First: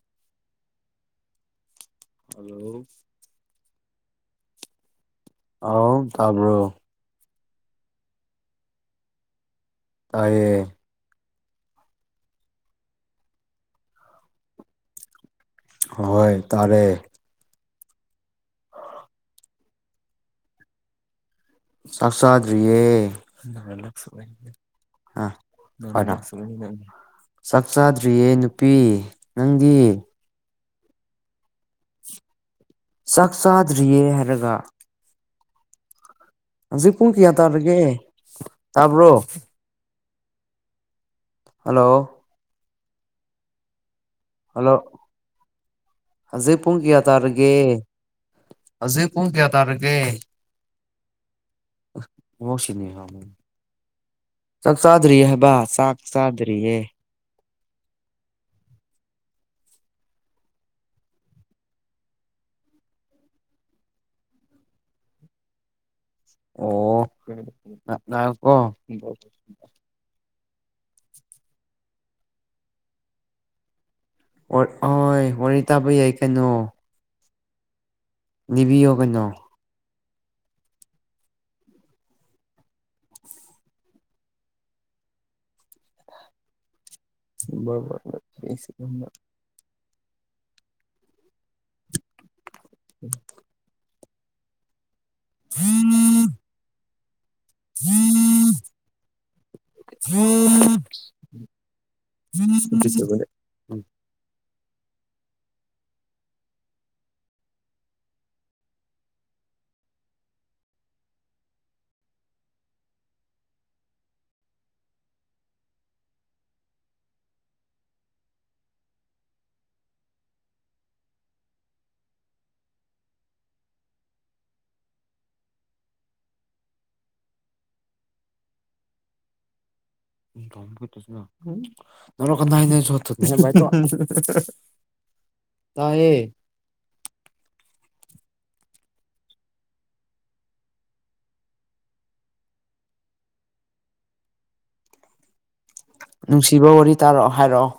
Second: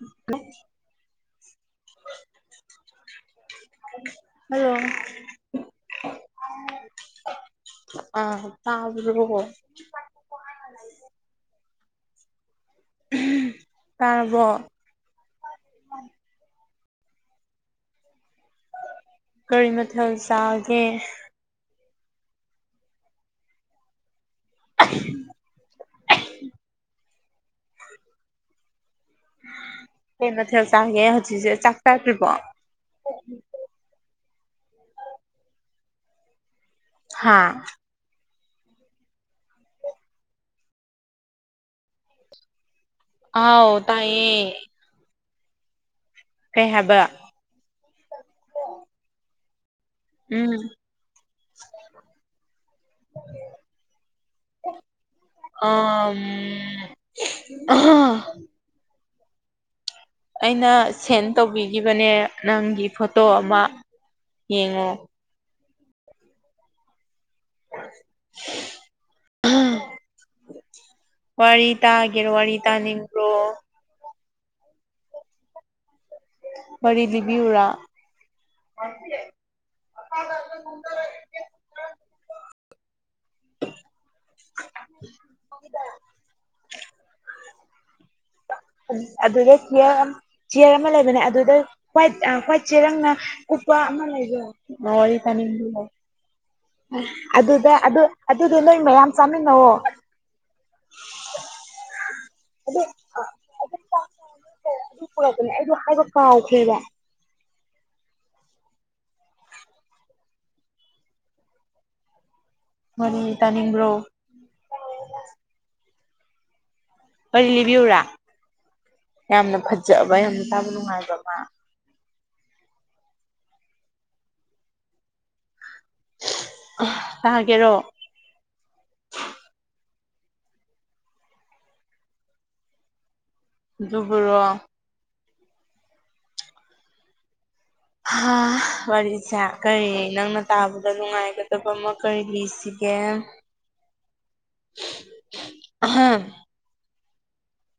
ꯎꯟ ꯒꯨꯠ hello hello ꯑꯥꯎꯝ ꯇꯥꯕ꯭ꯔꯣ ꯑ ꯇꯥꯔꯕꯣ ꯅꯣꯏꯕꯣ ꯇꯌꯦ ꯇꯥꯔꯕꯣ ꯍꯣꯏ ꯇꯥꯔꯦ ꯑ ꯀꯔꯤ ꯃꯊꯦꯜ ꯆꯥꯒꯦ ꯆꯥꯛ ꯆꯥꯗ꯭ꯔꯤꯌꯦ ꯑ ꯑ ꯆꯥꯛ ꯆꯥꯗ꯭ꯔꯤꯌꯦ ꯅꯨꯄꯤ ꯅꯪꯗꯤ ꯀꯩ ꯃꯊꯦꯜ ꯆꯥꯒꯦ ꯍꯧꯖꯤꯛꯁꯦ ꯆꯥꯛ ꯆꯥꯗ꯭ꯔꯤꯕꯣ ꯆꯥꯛ ꯆꯥꯗ꯭ꯔꯤꯌꯦ ꯍꯥꯏꯔꯒ ꯍꯧꯖꯤꯛ ꯄꯨꯡ ꯀꯌꯥ ꯍꯥ ꯇꯥꯔꯒꯦ ꯇꯥꯕ꯭ꯔꯣ ꯍꯜꯂꯣ ꯑꯥꯎ ꯇꯥꯏꯌꯦ ꯍꯧꯖꯤꯦ ꯀꯩ ꯄꯨꯡ ꯍꯥꯏꯕ ꯀꯌꯥ ꯇꯥꯔꯒ ꯑꯦ ꯍꯧꯖꯤꯛ ꯄꯨꯡ ꯀꯌꯥ ꯇꯥꯔꯒꯦ ꯎꯝ ꯃꯣꯁꯤꯅꯤ ꯆꯥꯛ ꯆꯥꯗꯔꯤꯌꯦ ꯍꯥꯏꯕ ꯆꯥꯛ ꯆꯥꯗꯔꯤꯌꯦ ꯑ ꯑꯩꯅ ꯁꯦꯟ ꯇꯧꯕꯤꯈꯤꯕꯅꯦ ꯅꯪꯒꯤ ꯐꯣꯇꯣ ꯑꯃ ꯌꯦꯡꯉꯣ ꯑꯣ ꯉꯀꯣ ꯋꯥꯔꯤꯇꯥ ꯍꯥꯏꯒꯦꯔꯣ ꯋꯥꯔꯤꯇꯥꯅꯤ ꯍꯣꯏ ꯋꯥꯔꯤ ꯇꯥꯕ ꯌꯥꯏ ꯀꯩꯅꯣ ꯋꯥꯔꯤꯔꯤ ꯂꯤꯕꯤꯌꯨꯔꯥ ꯅꯤꯕꯤꯌꯣꯒꯅꯣ ꯑ ꯑꯗꯨꯒꯨꯝꯗꯔꯦ [unintelligible] ꯔ ꯑꯗꯨꯗ ꯆꯤꯌꯔ ꯑꯃ ꯆꯤꯌꯔ ꯑꯃ ꯂꯩꯕꯅꯦ ꯑꯗꯨꯗ ꯍ꯭ꯋꯥꯏꯠ ꯍ꯭ꯋꯥꯏꯠ ꯁꯦꯔꯪꯅ ꯀꯨꯞꯄꯥ ꯑꯃ ꯂꯩꯕꯔ‌ꯣ ꯋꯥꯔꯤ ꯇꯥꯅꯤꯡ ꯑꯗꯨꯗ ꯑꯗꯨ ꯑꯗꯨꯗ‌ꯣ ꯅꯣꯏ ꯃꯌꯥꯝ ꯆꯥꯃꯤꯟꯅꯧꯑꯣ ꯑꯗꯨ [unintelligible] [unintelligible] ꯑꯗꯨ ꯄꯨꯔꯛꯄꯅꯦ ꯑꯩꯗ‌ꯣ ꯍꯥꯏꯕ ꯀꯥꯎꯈꯔ‌ꯦꯕ ꯋꯥꯔꯤ ꯇꯥꯅꯤꯡꯕ꯭ꯔꯣ ꯋꯥꯔꯤ ꯂꯤꯕꯤꯌꯨꯔꯥ ꯌꯥꯝꯅ ꯐꯖꯕ ꯌꯥꯝꯅ ꯇꯥꯕ ꯅꯨꯡꯉꯥꯏꯕ ꯑꯃ ꯇꯥꯒ‌ꯦꯔꯣ ꯑꯗꯨꯕꯨꯔꯣ [unintelligible] ꯇꯥꯏꯌꯦ ꯋꯥꯔꯤꯁꯦ ꯀꯔꯤ ꯅꯪꯅ ꯇꯥꯕꯗ ꯅꯨꯡꯉꯥꯏꯒꯗꯕ ꯑꯃ ꯀꯔꯤ ꯂꯤꯁꯤꯒꯦ [inaudible] [unintelligible] ꯅꯨꯡꯁꯤꯕ ꯋꯥꯔꯤ ꯇꯥꯔꯛꯑꯣ ꯍꯥꯏꯔꯛꯑꯣ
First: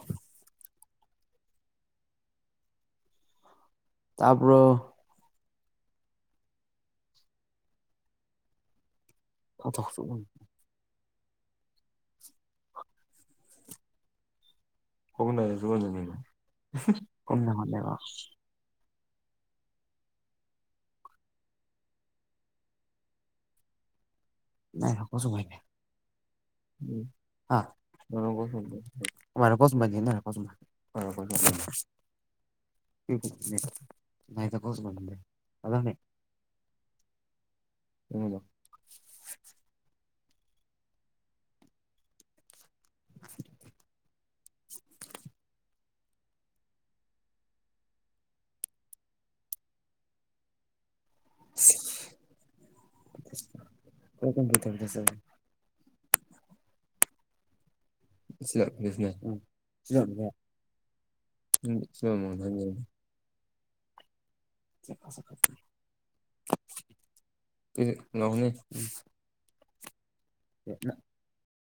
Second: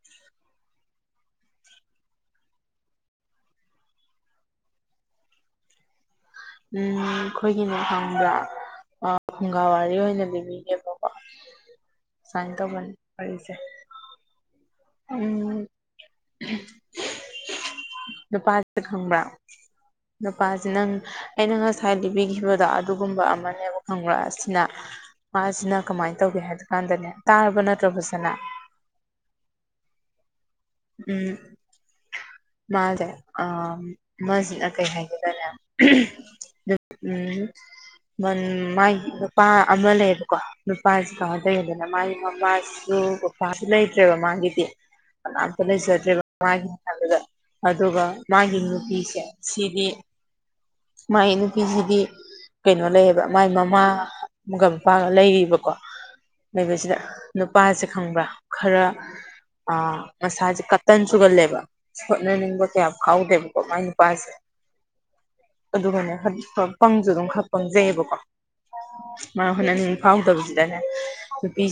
ꯇꯥꯕꯔ‌ꯣ ꯎꯝ ꯑꯩꯈꯣꯏꯒꯤꯅꯦ ꯈꯪꯕ꯭ꯔꯥ ꯑꯥ ꯐꯨꯡꯒꯥ ꯋꯥꯔꯤ ꯊꯧꯊꯣꯛ ꯑꯣꯏꯅ ꯂꯤꯕꯤꯒꯦꯕ ꯁꯨꯃꯥꯏꯅ ꯇꯧꯕꯅꯤ ꯋꯥꯔꯤꯁꯦ ꯎꯝ [unintelligible] ꯁ ꯈꯪꯕ꯭ꯔ ꯅꯨꯄꯥꯁ‌ꯦ ꯅꯪ ꯑꯩꯅ ꯉꯁꯥꯏ ꯂꯤꯕꯤꯈꯤꯕꯗꯣ ꯑꯗꯨꯒꯨꯝꯕ ꯑꯃꯅꯦꯕ ꯈꯪꯕꯔꯥ ꯅ ꯃꯥꯁꯤꯅ ꯀꯃꯥꯏꯅ ꯇꯧꯒꯦ ꯍꯥꯏꯕ ꯀꯥꯟꯗꯅꯦ ꯇꯥꯔꯕ ꯅꯠꯇ꯭ꯔ‌ꯣ ꯐꯖꯅ [unintelligible] ꯎꯝ [unintelligible] ꯃꯥꯁꯦ ꯑ ꯃꯁꯤꯅ ꯀꯩ ꯍꯥꯏꯒ‌ꯦꯗꯅ‌ꯦ ꯎꯝ ꯃ ꯃꯥꯏ ꯅꯨꯄꯥ ꯑꯃ ꯂꯩꯌꯦꯕꯀꯣ ꯅꯨꯄꯥꯁꯤ ꯀꯃꯥꯏ‌ ꯇꯧꯒ‌ꯦꯗꯅ‌ꯦ ꯃꯥꯒꯤ ꯃꯃꯥꯁꯤ ꯗ‌ꯣ ꯄꯄꯥꯁꯨ ꯂꯩꯇꯔ‌ꯦꯕ ꯃꯥꯒꯤꯗꯤ ꯂꯩꯖꯗ꯭ꯔꯦꯕ ꯃꯥꯒꯤꯅꯤ ꯍꯥꯏꯕꯗ ꯑꯗꯨꯒ ꯃꯥꯒꯤ ꯅꯨꯄꯤꯁꯦ ꯁꯤꯗꯤ ꯃꯥꯏ ꯅꯨꯄꯤꯁꯤꯗꯤ ꯀꯩꯅꯣ ꯂꯩꯌꯦꯕ ꯃꯥꯏ ꯃꯃꯥꯒ ꯃꯄꯥꯒ ꯂꯩꯔꯤꯕꯀꯣ ꯂꯩꯕꯁꯤꯗ ꯅꯨꯄꯥꯁꯦ ꯈꯪꯕ꯭ꯔꯥ ꯈꯔ ꯑ ꯃꯁꯥꯁꯦ ꯀꯇꯟ ꯆꯨꯒꯜꯂꯦꯕ ꯍ‌ꯣꯠꯅꯅꯤꯡꯕ ꯀꯌꯥ ꯐꯥꯎꯗꯦꯕꯀꯣ ꯃꯥꯏ ꯅꯨꯄꯥꯁꯦ ꯑꯗꯨꯒꯅꯦ ꯄꯪꯁꯨ ꯑꯗꯨꯝ ꯈꯔ ꯄꯪꯖꯩꯌꯦꯕꯀꯣ ꯃꯥꯅ ꯍꯣꯠꯅꯅꯤꯡꯕ ꯐꯥꯎꯗꯕꯁꯤꯗꯅꯦ ꯅꯨꯄꯤ